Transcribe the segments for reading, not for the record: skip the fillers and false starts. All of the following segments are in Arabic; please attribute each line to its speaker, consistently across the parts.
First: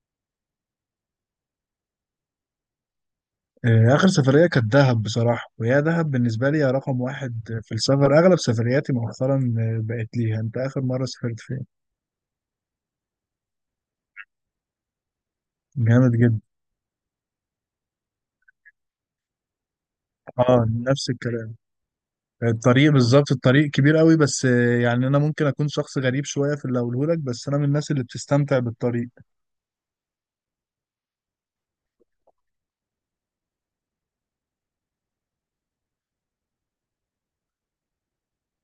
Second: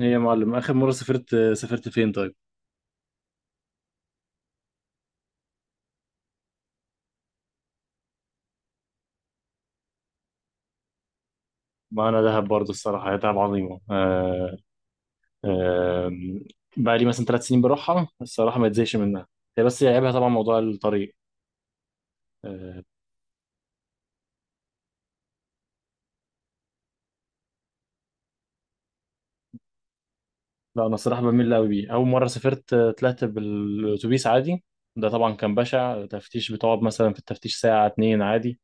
Speaker 1: ايه يا معلم، اخر مره سافرت فين طيب؟
Speaker 2: آخر سفرية كانت دهب بصراحة، وهي دهب بالنسبة لي هي رقم واحد في السفر. أغلب سفرياتي مؤخرا بقت ليها. أنت آخر مرة سافرت فين؟
Speaker 1: ما انا دهب برضه الصراحه، هي دهب عظيمه. آه
Speaker 2: جامد جدا.
Speaker 1: بقى لي مثلا ثلاث سنين بروحها الصراحه، ما اتزهقش منها. هي بس هي عيبها طبعا موضوع
Speaker 2: أه، نفس
Speaker 1: الطريق.
Speaker 2: الكلام.
Speaker 1: آه
Speaker 2: الطريق بالظبط، الطريق كبير قوي بس يعني أنا ممكن أكون شخص غريب شوية في اللي أقوله لك، بس أنا من الناس اللي بتستمتع بالطريق.
Speaker 1: لا انا الصراحه بميل قوي بيه. اول مره سافرت، طلعت بالاتوبيس عادي. ده طبعا كان بشع تفتيش، بتقعد مثلا في التفتيش ساعه اتنين عادي.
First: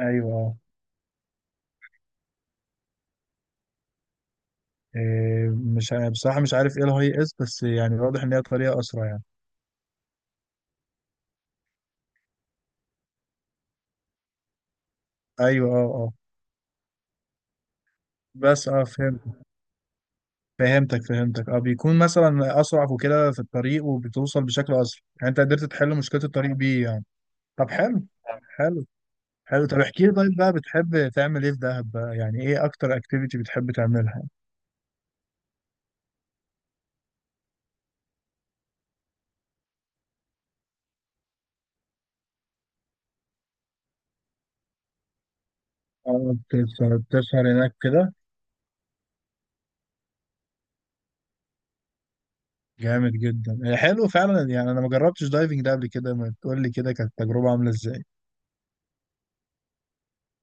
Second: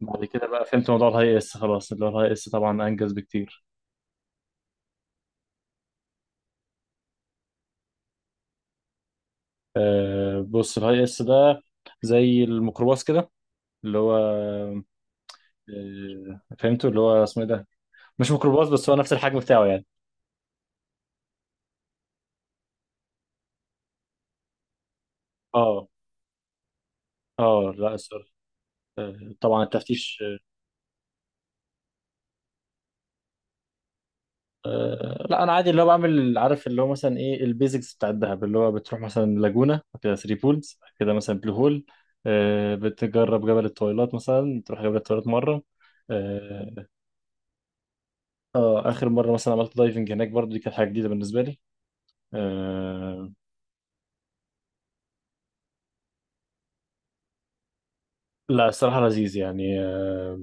Speaker 1: بعد كده بقى فهمت موضوع الهاي اس خلاص، اللي هو الهاي اس طبعا انجز بكتير.
Speaker 2: آه، مش ع- بصراحة مش عارف إيه الهاي إس، بس يعني واضح إن هي طريقة أسرع يعني.
Speaker 1: بص الهاي اس ده زي الميكروباص كده اللي هو،
Speaker 2: أيوه، أه أه.
Speaker 1: فهمته اللي هو اسمه ايه ده، مش ميكروباص
Speaker 2: بس أه
Speaker 1: بس هو نفس
Speaker 2: فهمت.
Speaker 1: الحجم بتاعه يعني.
Speaker 2: فهمتك اه، بيكون مثلا اسرع وكده في الطريق، وبتوصل بشكل اسرع. يعني انت قدرت
Speaker 1: اه.
Speaker 2: تحل مشكله الطريق بيه يعني. طب
Speaker 1: اه لا
Speaker 2: حلو.
Speaker 1: الصراحه.
Speaker 2: حلو.
Speaker 1: طبعا
Speaker 2: حلو، طب احكي لي.
Speaker 1: التفتيش.
Speaker 2: طيب بقى بتحب تعمل ايه في دهب بقى؟ يعني ايه اكتر اكتيفيتي بتحب تعملها؟
Speaker 1: لا انا عادي اللي هو بعمل، عارف اللي هو مثلا ايه البيزكس بتاع الدهب، اللي هو بتروح مثلا لاجونا كده، ثري بولز كده، مثلا بلو هول. بتجرب جبل الطويلات، مثلا تروح جبل الطويلات مره.
Speaker 2: اه،
Speaker 1: اه.
Speaker 2: بتسهر؟ بتسهر هناك كده؟
Speaker 1: اخر مره مثلا عملت دايفنج هناك برضو، دي كانت حاجه جديده بالنسبه لي.
Speaker 2: جامد
Speaker 1: آه،
Speaker 2: جدا هي. حلو فعلا. يعني انا ما جربتش دايفنج ده قبل كده، ما تقول لي كده كانت التجربه عامله ازاي.
Speaker 1: لا الصراحه لذيذ يعني.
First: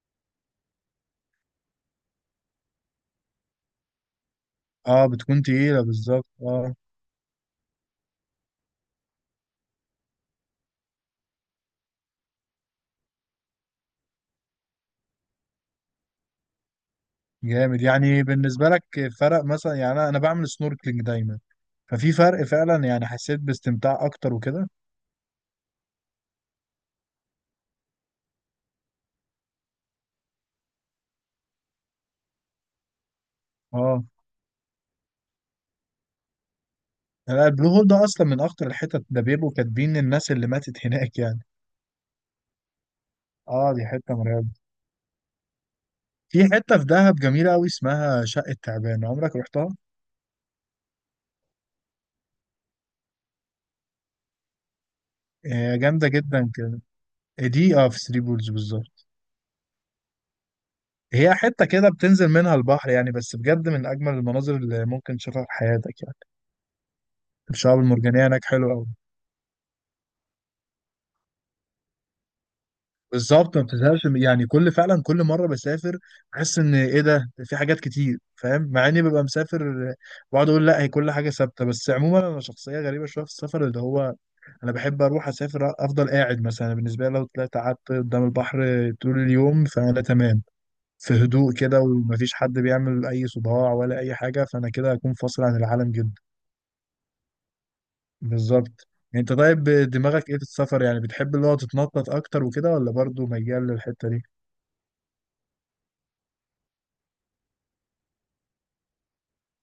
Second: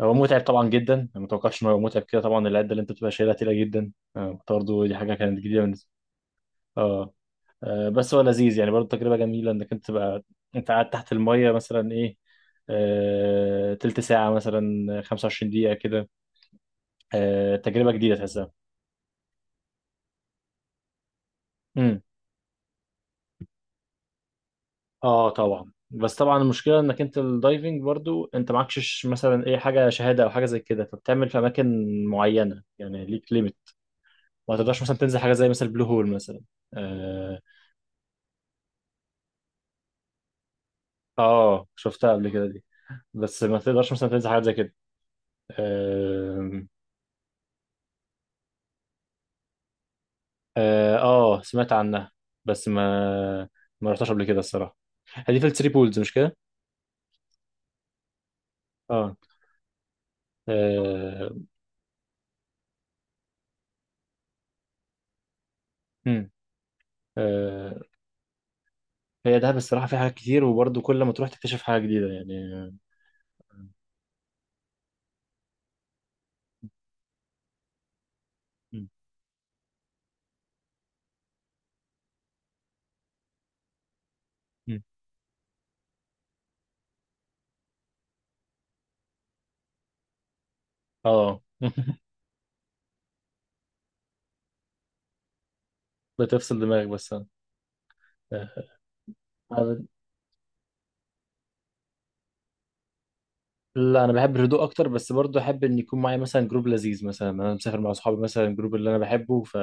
Speaker 1: هو متعب طبعا جدا، أنا ما اتوقعش ان هو متعب كده، طبعا العده اللي انت بتبقى شايلها تقيله جدا. برضه دي
Speaker 2: اه،
Speaker 1: حاجه كانت
Speaker 2: بتكون
Speaker 1: جديده
Speaker 2: تقيله
Speaker 1: بالنسبه.
Speaker 2: بالظبط، اه.
Speaker 1: اه. بس هو لذيذ يعني برضه تجربه جميله انك انت تبقى، انت قاعد تحت الميه مثلا ايه، تلت ساعه مثلا، 25 دقيقه كده.
Speaker 2: جامد.
Speaker 1: تجربه جديده
Speaker 2: يعني
Speaker 1: تحسها.
Speaker 2: بالنسبه لك فرق مثلا؟ يعني أنا بعمل سنوركلينج دايما،
Speaker 1: امم.
Speaker 2: ففي فرق فعلا يعني. حسيت باستمتاع اكتر وكده.
Speaker 1: اه طبعا، بس طبعا المشكله انك انت الدايفنج برضو انت معكش مثلا ايه حاجه شهاده او حاجه زي كده، فبتعمل في اماكن معينه، يعني ليك ليميت.
Speaker 2: اه،
Speaker 1: ما تقدرش مثلا تنزل حاجه زي مثلا البلو هول مثلا. آه،
Speaker 2: لا البلو هول ده اصلا من اخطر الحتت، ده بيبقوا كاتبين الناس اللي ماتت هناك يعني.
Speaker 1: اه شفتها قبل كده دي، بس ما
Speaker 2: اه دي
Speaker 1: تقدرش مثلا
Speaker 2: حته
Speaker 1: تنزل حاجات
Speaker 2: مرعبه.
Speaker 1: زي كده.
Speaker 2: في
Speaker 1: آم،
Speaker 2: حته في دهب جميله قوي اسمها شقه تعبان، عمرك رحتها؟
Speaker 1: اه. سمعت عنها بس ما رحتهاش قبل كده الصراحه. هي دي في الثري
Speaker 2: هي
Speaker 1: بولز
Speaker 2: جامده
Speaker 1: مش كده؟
Speaker 2: جدا كده. دي اه في ثري بولز بالظبط.
Speaker 1: اه. آه،
Speaker 2: هي حته كده بتنزل منها البحر، يعني بس بجد من اجمل المناظر اللي ممكن تشوفها في حياتك يعني.
Speaker 1: مم. آه،
Speaker 2: الشعاب المرجانيه هناك حلوه قوي.
Speaker 1: هي دهب الصراحه فيها حاجات كتير، وبرضه كل ما تروح تكتشف حاجه جديده يعني.
Speaker 2: بالظبط، ما بتزهقش يعني فعلا كل مره بسافر بحس ان ايه، ده في حاجات كتير، فاهم؟
Speaker 1: مم.
Speaker 2: مع اني ببقى مسافر بقعد اقول لا هي كل حاجه ثابته. بس عموما انا شخصيه غريبه شويه في السفر، اللي هو انا
Speaker 1: مم.
Speaker 2: بحب اروح اسافر، افضل قاعد. مثلا بالنسبه لي لو طلعت قعدت قدام البحر طول اليوم فانا تمام، في
Speaker 1: اه
Speaker 2: هدوء كده ومفيش حد بيعمل اي صداع ولا اي حاجه، فانا كده هكون فاصل عن العالم جدا.
Speaker 1: بتفصل دماغك بس. آه.
Speaker 2: بالظبط. انت طيب
Speaker 1: آه.
Speaker 2: دماغك ايه في السفر؟ يعني بتحب اللي هو تتنطط اكتر وكده، ولا برضه ميال
Speaker 1: لا
Speaker 2: للحته
Speaker 1: انا
Speaker 2: دي؟
Speaker 1: بحب الهدوء اكتر، بس برضه احب ان يكون معايا مثلا جروب لذيذ، مثلا انا مسافر مع اصحابي مثلا الجروب اللي انا بحبه، ف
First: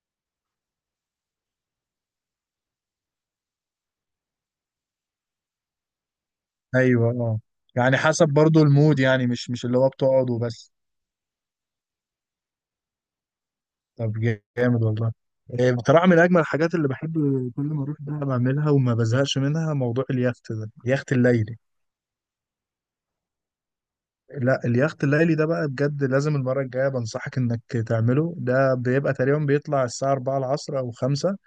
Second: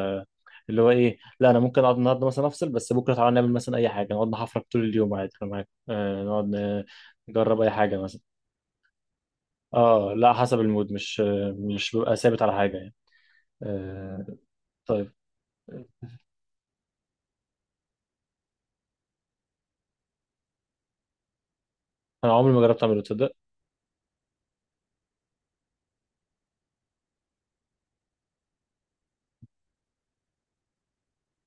Speaker 1: اللي هو ايه، لا انا ممكن اقعد النهارده مثلا افصل، بس بكره تعالى نعمل مثلا اي حاجه، نقعد نحفرك طول اليوم عادي انا معاك. آه
Speaker 2: ايوه اه.
Speaker 1: نجرب اي حاجه
Speaker 2: يعني
Speaker 1: مثلا.
Speaker 2: حسب برضو المود، يعني مش اللي هو
Speaker 1: اه
Speaker 2: بتقعد
Speaker 1: لا حسب
Speaker 2: وبس.
Speaker 1: المود، مش ببقى ثابت على حاجه يعني.
Speaker 2: طب
Speaker 1: آه.
Speaker 2: جامد والله.
Speaker 1: طيب
Speaker 2: إيه، بصراحة من أجمل الحاجات اللي بحب كل ما أروح بقى بعملها وما بزهقش منها موضوع اليخت ده، اليخت الليلي.
Speaker 1: انا عمري ما جربت اعمله تصدق.
Speaker 2: لا اليخت الليلي ده بقى بجد لازم المرة الجاية بنصحك إنك تعمله. ده بيبقى تقريبا بيطلع الساعة 4 العصر أو 5،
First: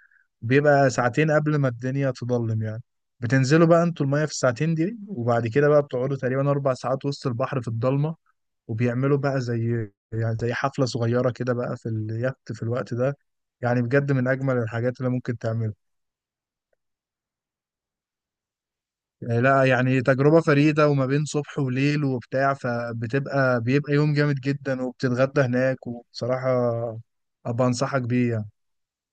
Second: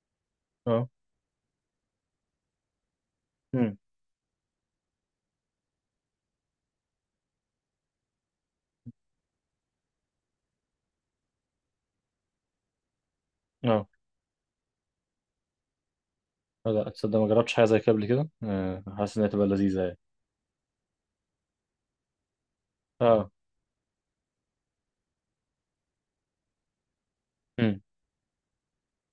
Speaker 1: اه.
Speaker 2: بيبقى ساعتين قبل ما الدنيا تضلم يعني. بتنزلوا
Speaker 1: امم.
Speaker 2: بقى انتوا المية في الساعتين دي، وبعد كده بقى بتقعدوا تقريبا أربع ساعات وسط البحر في الضلمة. وبيعملوا بقى زي يعني زي حفلة صغيرة كده بقى في اليخت في الوقت ده. يعني
Speaker 1: اه
Speaker 2: بجد من أجمل الحاجات اللي ممكن تعملها.
Speaker 1: لا تصدق ما جربتش حاجه زي كده قبل كده. آه حاسس انها
Speaker 2: يعني
Speaker 1: تبقى
Speaker 2: لا
Speaker 1: لذيذه يعني.
Speaker 2: يعني تجربة فريدة، وما بين صبح وليل وبتاع،
Speaker 1: اه.
Speaker 2: فبتبقى بيبقى يوم جامد جدا، وبتتغدى هناك، وبصراحة أبقى
Speaker 1: امم.
Speaker 2: أنصحك بيه يعني.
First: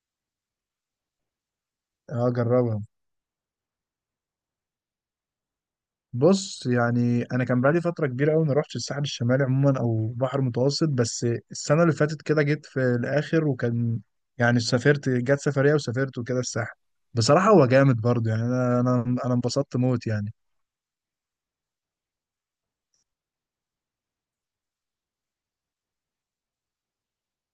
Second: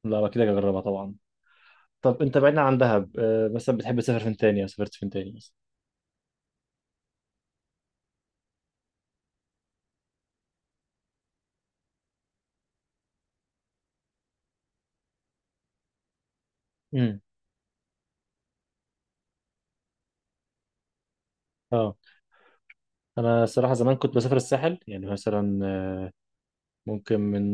Speaker 1: لا اكيد هجربها طبعا. طب
Speaker 2: أه
Speaker 1: انت بعيدا عن
Speaker 2: جربها.
Speaker 1: دهب، مثلا بتحب تسافر فين تاني او سافرت فين تاني مثلا؟
Speaker 2: بص، يعني انا كان بقالي فتره كبيره قوي ما روحتش الساحل الشمالي عموما او بحر متوسط. بس السنه اللي فاتت كده جيت في الاخر، وكان يعني سافرت، جت سفريه وسافرت وكده الساحل.
Speaker 1: امم.
Speaker 2: بصراحه هو جامد برضه يعني. انا انبسطت موت يعني.
Speaker 1: اه انا الصراحه زمان كنت بسافر الساحل يعني مثلا، ممكن من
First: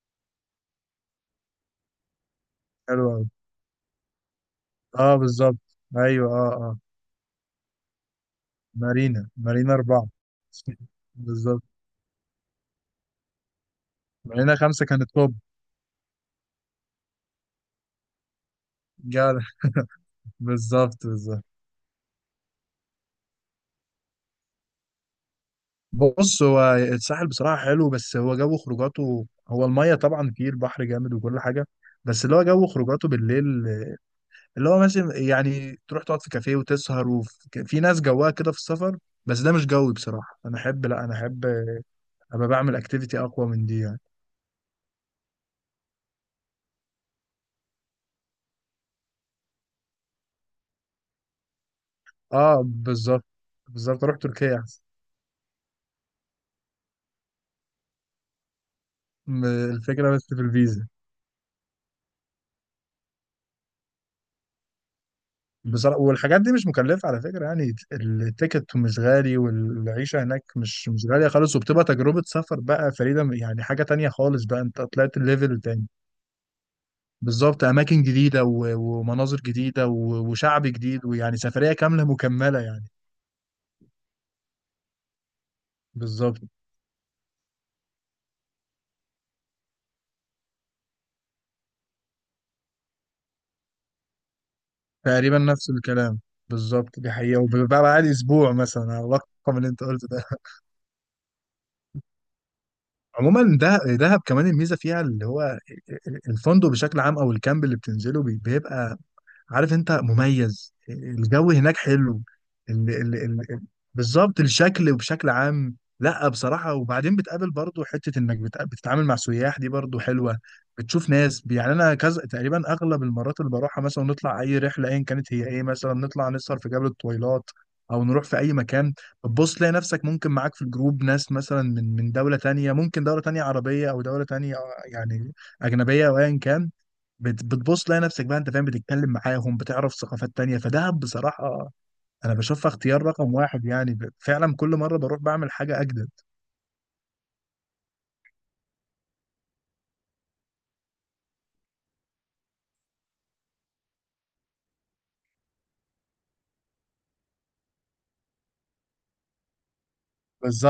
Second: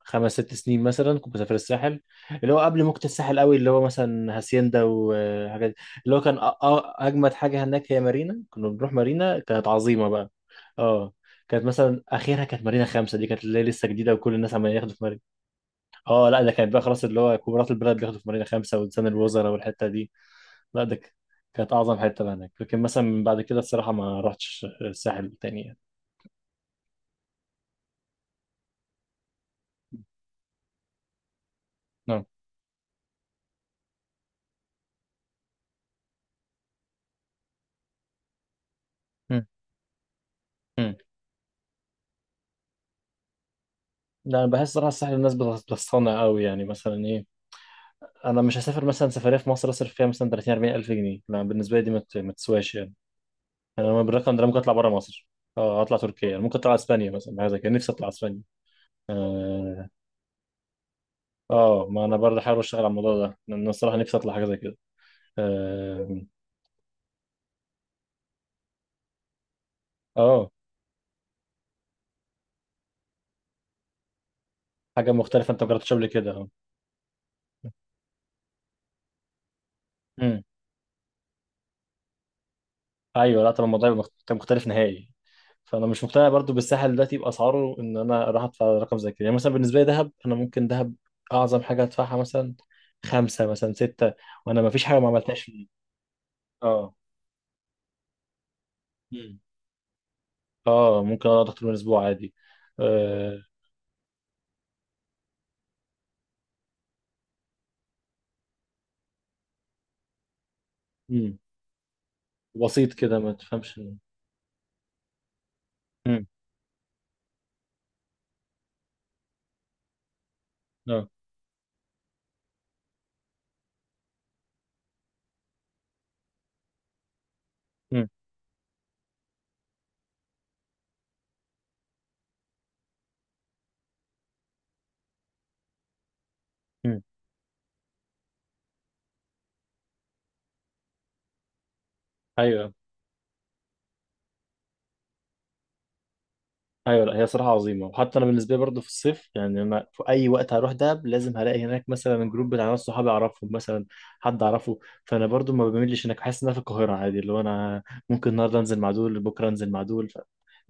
Speaker 1: خمس ست سنين مثلا كنت بسافر الساحل، اللي هو قبل موجة
Speaker 2: حلو قوي.
Speaker 1: الساحل قوي، اللي هو مثلا هاسيندا
Speaker 2: اه بالظبط.
Speaker 1: وحاجات دي. اللي هو
Speaker 2: ايوه
Speaker 1: كان
Speaker 2: اه اه.
Speaker 1: اجمد حاجه هناك هي مارينا، كنا بنروح مارينا كانت
Speaker 2: مارينا اربعه.
Speaker 1: عظيمه بقى. اه
Speaker 2: بالظبط.
Speaker 1: كانت مثلا اخرها كانت مارينا خمسة، دي كانت اللي هي لسه جديده وكل الناس
Speaker 2: مارينا
Speaker 1: عمالين
Speaker 2: خمسه
Speaker 1: ياخدوا
Speaker 2: كانت
Speaker 1: في مارينا.
Speaker 2: توب.
Speaker 1: اه لا ده كانت بقى خلاص، اللي هو كبارات البلد بياخدوا في مارينا خمسة، وزن
Speaker 2: جدع.
Speaker 1: الوزراء والحته دي. لا ده
Speaker 2: بالظبط
Speaker 1: ك-
Speaker 2: بالظبط.
Speaker 1: كانت أعظم حتة بقى هناك، لكن مثلا من بعد كده الصراحة ما رحتش الساحل تاني يعني.
Speaker 2: بص، هو الساحل بصراحة حلو، بس هو جو خروجاته، هو المية طبعا فيه البحر جامد وكل حاجة،
Speaker 1: نعم.
Speaker 2: بس اللي هو جو خروجاته بالليل، اللي هو مثلا يعني تروح تقعد في كافيه وتسهر، وفي ناس جواها كده في السفر، بس
Speaker 1: مم.
Speaker 2: ده مش جوي بصراحة. أنا أحب
Speaker 1: مم.
Speaker 2: لا أنا أحب أبقى بعمل أكتيفيتي أقوى من دي يعني.
Speaker 1: لا أنا بحس صراحة الساحل الناس بتصطنع قوي يعني، مثلا إيه أنا مش هسافر مثلا سفرية في مصر أصرف فيها مثلا 30 40 ألف جنيه، لا بالنسبة لي دي ما
Speaker 2: أه
Speaker 1: تسواش يعني.
Speaker 2: بالظبط.
Speaker 1: أنا
Speaker 2: بالظبط، أروح
Speaker 1: بالرقم ده ممكن
Speaker 2: تركيا
Speaker 1: أطلع
Speaker 2: أحسن.
Speaker 1: بره مصر. اه اطلع تركيا، أنا ممكن اطلع اسبانيا مثلا حاجه زي كده، نفسي اطلع اسبانيا.
Speaker 2: الفكرة بس في الفيزا.
Speaker 1: اه ما انا برضه حابب اشتغل على الموضوع ده لان أنا الصراحه نفسي اطلع حاجه زي كده.
Speaker 2: بصراحة
Speaker 1: آم،
Speaker 2: والحاجات دي مش مكلفة على فكرة يعني. التيكت مش غالي، والعيشة هناك
Speaker 1: اه
Speaker 2: مش غالية خالص، وبتبقى تجربة سفر بقى فريدة يعني. حاجة تانية خالص بقى، انت
Speaker 1: حاجه
Speaker 2: طلعت
Speaker 1: مختلفه
Speaker 2: الليفل
Speaker 1: انت ما
Speaker 2: تاني.
Speaker 1: جربتش قبل كده، اه.
Speaker 2: بالظبط، أماكن جديدة ومناظر جديدة و-
Speaker 1: مم.
Speaker 2: وشعب جديد، ويعني سفرية كاملة مكملة يعني.
Speaker 1: ايوه لا طب الموضوع يبقى مختلف نهائي. فانا مش مقتنع
Speaker 2: بالظبط.
Speaker 1: برضو بالساحل دلوقتي باسعاره، ان انا اروح ادفع رقم زي كده، يعني مثلا بالنسبه لي دهب انا ممكن دهب اعظم حاجه ادفعها مثلا خمسه مثلا سته، وانا ما فيش حاجه ما
Speaker 2: تقريبا
Speaker 1: عملتهاش فيه.
Speaker 2: نفس الكلام.
Speaker 1: اه.
Speaker 2: بالظبط، دي حقيقة. وبقى بعد أسبوع مثلا على
Speaker 1: مم.
Speaker 2: الرقم اللي أنت قلته ده.
Speaker 1: اه ممكن اقعد اكتر من اسبوع عادي. آه.
Speaker 2: عموما ده دهب كمان الميزة فيها اللي هو الفندق بشكل عام أو الكامب اللي بتنزله، بيبقى عارف انت مميز،
Speaker 1: مم.
Speaker 2: الجو هناك حلو. ال
Speaker 1: بسيط
Speaker 2: ال
Speaker 1: كده ما
Speaker 2: ال
Speaker 1: تفهمش.
Speaker 2: بالظبط الشكل وبشكل عام.
Speaker 1: مم.
Speaker 2: لا بصراحة، وبعدين بتقابل برضو حتة انك بتتعامل مع سياح، دي برضو حلوة.
Speaker 1: اه.
Speaker 2: بتشوف ناس يعني. انا كذا تقريبا اغلب المرات اللي بروحها مثلا نطلع اي رحلة، ايا كانت هي ايه، مثلا نطلع نسهر في جبل الطويلات او
Speaker 1: مم.
Speaker 2: نروح في اي مكان. بتبص تلاقي نفسك ممكن معاك في الجروب ناس مثلا من دولة تانية، ممكن دولة تانية عربية او دولة تانية يعني اجنبية او ايا كان.
Speaker 1: مم.
Speaker 2: بتبص تلاقي نفسك بقى انت فاهم، بتتكلم معاهم، بتعرف ثقافات تانية. فدهب بصراحة انا بشوفها
Speaker 1: ايوه.
Speaker 2: اختيار رقم واحد يعني. فعلا كل مرة بروح بعمل حاجة اجدد.
Speaker 1: ايوه لا هي صراحه عظيمه، وحتى انا بالنسبه لي برضه في الصيف، يعني انا في اي وقت هروح دهب لازم هلاقي هناك مثلا جروب بتاع ناس صحابي اعرفهم مثلا، حد اعرفه. فانا برضه ما بميلش هناك، بحس ان انا في القاهره عادي، اللي هو انا ممكن النهارده انزل مع دول بكره انزل مع دول ف-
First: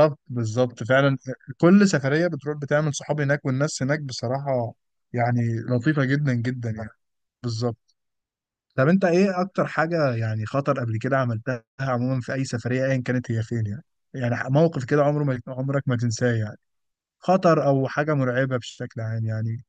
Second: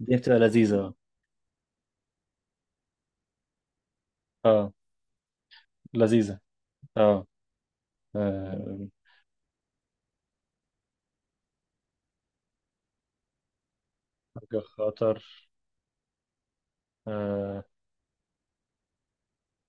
Speaker 1: الدنيا بتبقى لذيذه
Speaker 2: بالظبط
Speaker 1: اه.
Speaker 2: فعلا. كل سفرية بتروح بتعمل صحاب هناك. والناس هناك
Speaker 1: آه،
Speaker 2: بصراحة يعني لطيفة جدا
Speaker 1: لذيذه.
Speaker 2: جدا يعني.
Speaker 1: اه.
Speaker 2: بالظبط.
Speaker 1: آه،
Speaker 2: طب انت ايه اكتر حاجة يعني خطر قبل كده عملتها عموما في اي سفرية، ايا كانت هي فين يعني، يعني
Speaker 1: حاجه
Speaker 2: موقف كده
Speaker 1: خطر؟
Speaker 2: عمره ما عمرك ما تنساه يعني.
Speaker 1: آه.
Speaker 2: خطر او حاجة مرعبة بشكل عام يعني.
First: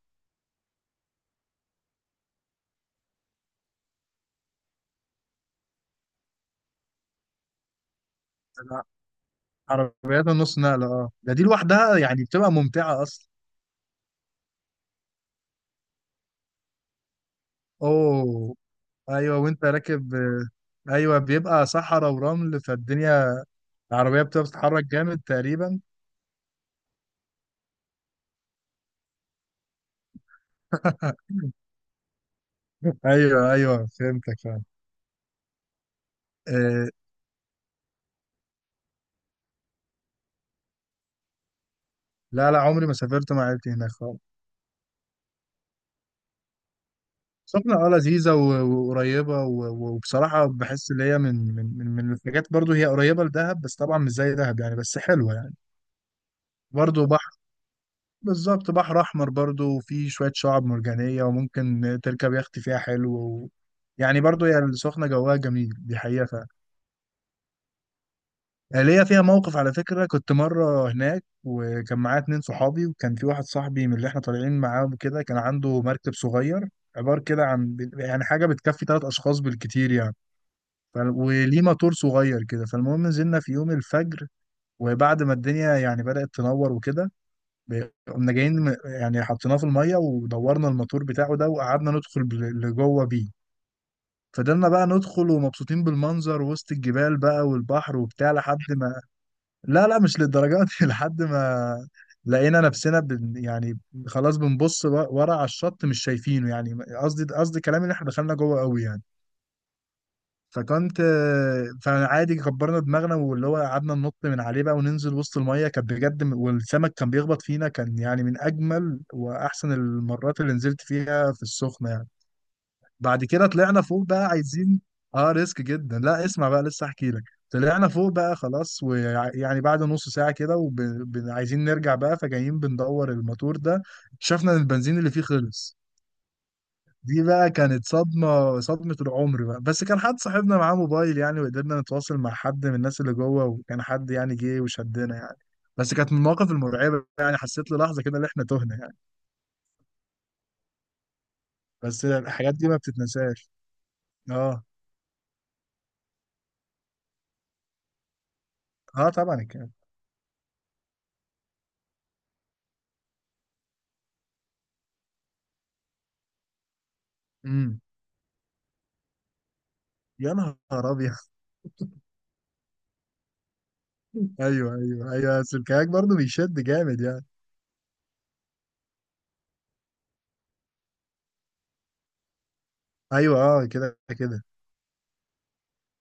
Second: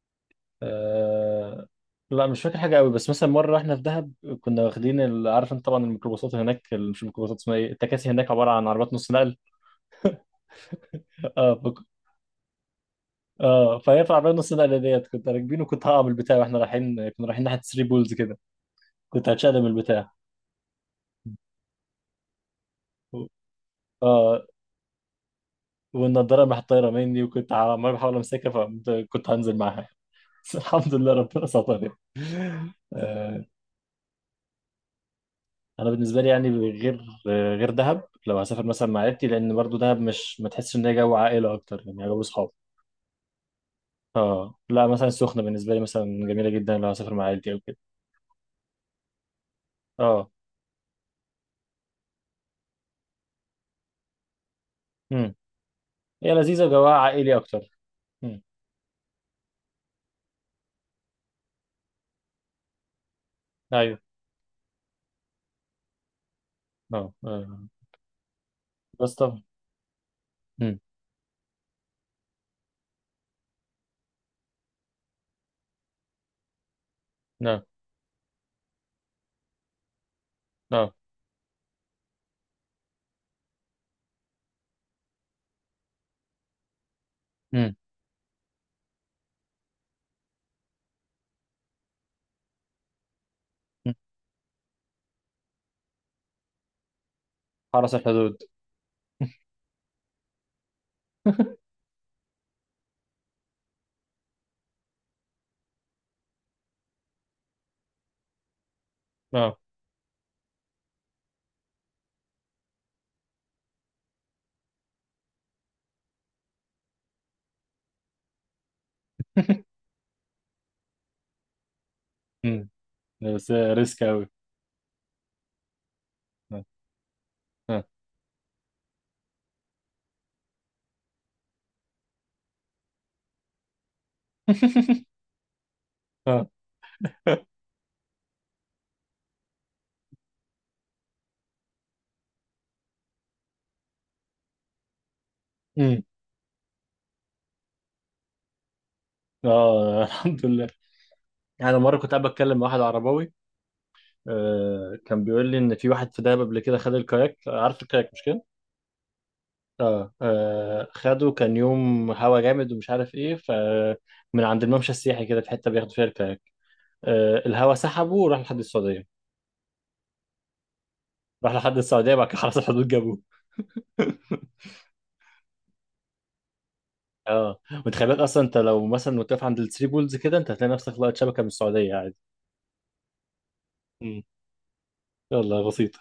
Speaker 1: آه. لا مش فاكر حاجه قوي، بس مثلا مره احنا في دهب كنا واخدين عارف انت طبعا الميكروباصات هناك مش الميكروباصات اسمها ايه، التكاسي هناك عباره عن عربيات نص نقل.
Speaker 2: عربيات النص نقلة، اه ده دي
Speaker 1: اه.
Speaker 2: لوحدها يعني بتبقى ممتعة أصلا.
Speaker 1: اه فهي في عربيه نص نقله ديت كنت راكبين، وكنت هقع من البتاع واحنا رايحين، كنا رايحين ناحيه 3 بولز كده.
Speaker 2: أوه.
Speaker 1: كنت
Speaker 2: أيوه
Speaker 1: هتشقلب
Speaker 2: وأنت
Speaker 1: من البتاع.
Speaker 2: راكب أيوه. بيبقى صحراء ورمل،
Speaker 1: و-
Speaker 2: فالدنيا العربية بتبقى
Speaker 1: اه
Speaker 2: بتتحرك جامد تقريبا.
Speaker 1: والنضاره راحت طايره مني وكنت عمال بحاول امسكها، فكنت هنزل معاها بس الحمد لله ربنا سترني. آه،
Speaker 2: أيوه أيوه فهمتك فعلا.
Speaker 1: انا بالنسبه لي يعني
Speaker 2: آه.
Speaker 1: غير، غير دهب لو هسافر مثلا مع عيلتي، لان برضو دهب مش، ما تحسش ان هي جو عائله اكتر يعني، جو اصحاب.
Speaker 2: لا لا عمري ما سافرت مع عيلتي هناك خالص.
Speaker 1: اه لا مثلا السخنه بالنسبه لي مثلا جميله جدا لو هسافر مع عيلتي او
Speaker 2: سخنة
Speaker 1: كده.
Speaker 2: اه لذيذة وقريبة
Speaker 1: اه.
Speaker 2: وبصراحة بحس إن هي من الحاجات، برضو هي قريبة لدهب، بس طبعا مش زي دهب يعني، بس حلوة
Speaker 1: امم.
Speaker 2: يعني.
Speaker 1: هي لذيذه وجواها
Speaker 2: برضو
Speaker 1: عائلي اكتر. امم.
Speaker 2: بالظبط، بحر احمر برضو، وفيه شويه شعاب مرجانيه، وممكن تركب يخت فيها حلو و...
Speaker 1: ايوه
Speaker 2: يعني برضو هي السخنه جواها جميل، دي حقيقه فعلا.
Speaker 1: اه. آه.
Speaker 2: ليا فيها
Speaker 1: اسطى.
Speaker 2: موقف على فكره. كنت
Speaker 1: مم.
Speaker 2: مره هناك وكان معايا اتنين صحابي، وكان في واحد صاحبي من اللي احنا طالعين معاه وكده كان عنده مركب صغير، عبارة كده
Speaker 1: نعم.
Speaker 2: عن يعني حاجة بتكفي تلات أشخاص بالكتير يعني.
Speaker 1: نعم.
Speaker 2: ف... وليه موتور صغير كده. فالمهم نزلنا في يوم الفجر، وبعد ما الدنيا يعني بدأت تنور وكده
Speaker 1: مم.
Speaker 2: قمنا جايين يعني حطيناه في الميه ودورنا الموتور بتاعه ده، وقعدنا ندخل لجوه بيه.
Speaker 1: مم.
Speaker 2: فضلنا بقى ندخل ومبسوطين بالمنظر وسط الجبال بقى
Speaker 1: حرس
Speaker 2: والبحر وبتاع
Speaker 1: الحدود.
Speaker 2: لحد ما. لا لا مش للدرجات دي. لحد ما لقينا نفسنا يعني خلاص، بنبص ورا على الشط مش شايفينه يعني. قصدي كلامي ان احنا دخلنا جوه قوي يعني.
Speaker 1: نعم
Speaker 2: فكنت فعادي كبرنا دماغنا، واللي هو قعدنا ننط من عليه بقى وننزل وسط المية. كانت بجد والسمك كان بيخبط فينا، كان يعني من أجمل وأحسن المرات اللي نزلت فيها في السخنة يعني.
Speaker 1: مم.
Speaker 2: بعد كده
Speaker 1: بس
Speaker 2: طلعنا
Speaker 1: ريسك
Speaker 2: فوق
Speaker 1: قوي.
Speaker 2: بقى عايزين. اه ريسك جدا، لا اسمع بقى
Speaker 1: آه.
Speaker 2: لسه احكي لك. طلعنا فوق بقى خلاص، ويعني بعد نص ساعة كده وعايزين نرجع بقى، فجايين بندور الموتور ده شفنا ان البنزين اللي فيه خلص.
Speaker 1: آه.
Speaker 2: دي بقى كانت صدمة العمر بقى. بس كان حد صاحبنا معاه موبايل يعني، وقدرنا نتواصل مع حد من الناس اللي جوه، وكان حد يعني جه وشدنا يعني. بس
Speaker 1: مم.
Speaker 2: كانت من المواقف المرعبة يعني. حسيت للحظة كده ان احنا تهنا يعني.
Speaker 1: اه الحمد لله. انا مره
Speaker 2: بس
Speaker 1: كنت قاعد
Speaker 2: الحاجات
Speaker 1: بتكلم مع
Speaker 2: دي ما
Speaker 1: واحد عرباوي.
Speaker 2: بتتنساش. اه
Speaker 1: آه كان بيقول لي ان في واحد في دهب قبل كده خد الكاياك، عارف الكاياك مش كده؟
Speaker 2: اه طبعا الكلام.
Speaker 1: آه. اه خده كان يوم هوا جامد ومش عارف ايه ف من عند الممشى السياحي كده، في حته بياخدوا فيها الكاياك. آه الهوا
Speaker 2: امم،
Speaker 1: سحبه وراح لحد السعوديه.
Speaker 2: يا نهار ابيض.
Speaker 1: راح لحد السعوديه، بعد كده خلاص الحدود جابوه
Speaker 2: ايوه ايوه ايوه. بس الكاك برضه بيشد جامد يعني.
Speaker 1: اه وتخيل بالك، اصلا انت لو مثلا واقف عند الثري بولز كده، انت هتلاقي نفسك لقيت شبكه من السعوديه عادي.
Speaker 2: ايوه اه كده
Speaker 1: مم.
Speaker 2: كده.
Speaker 1: يلا بسيط.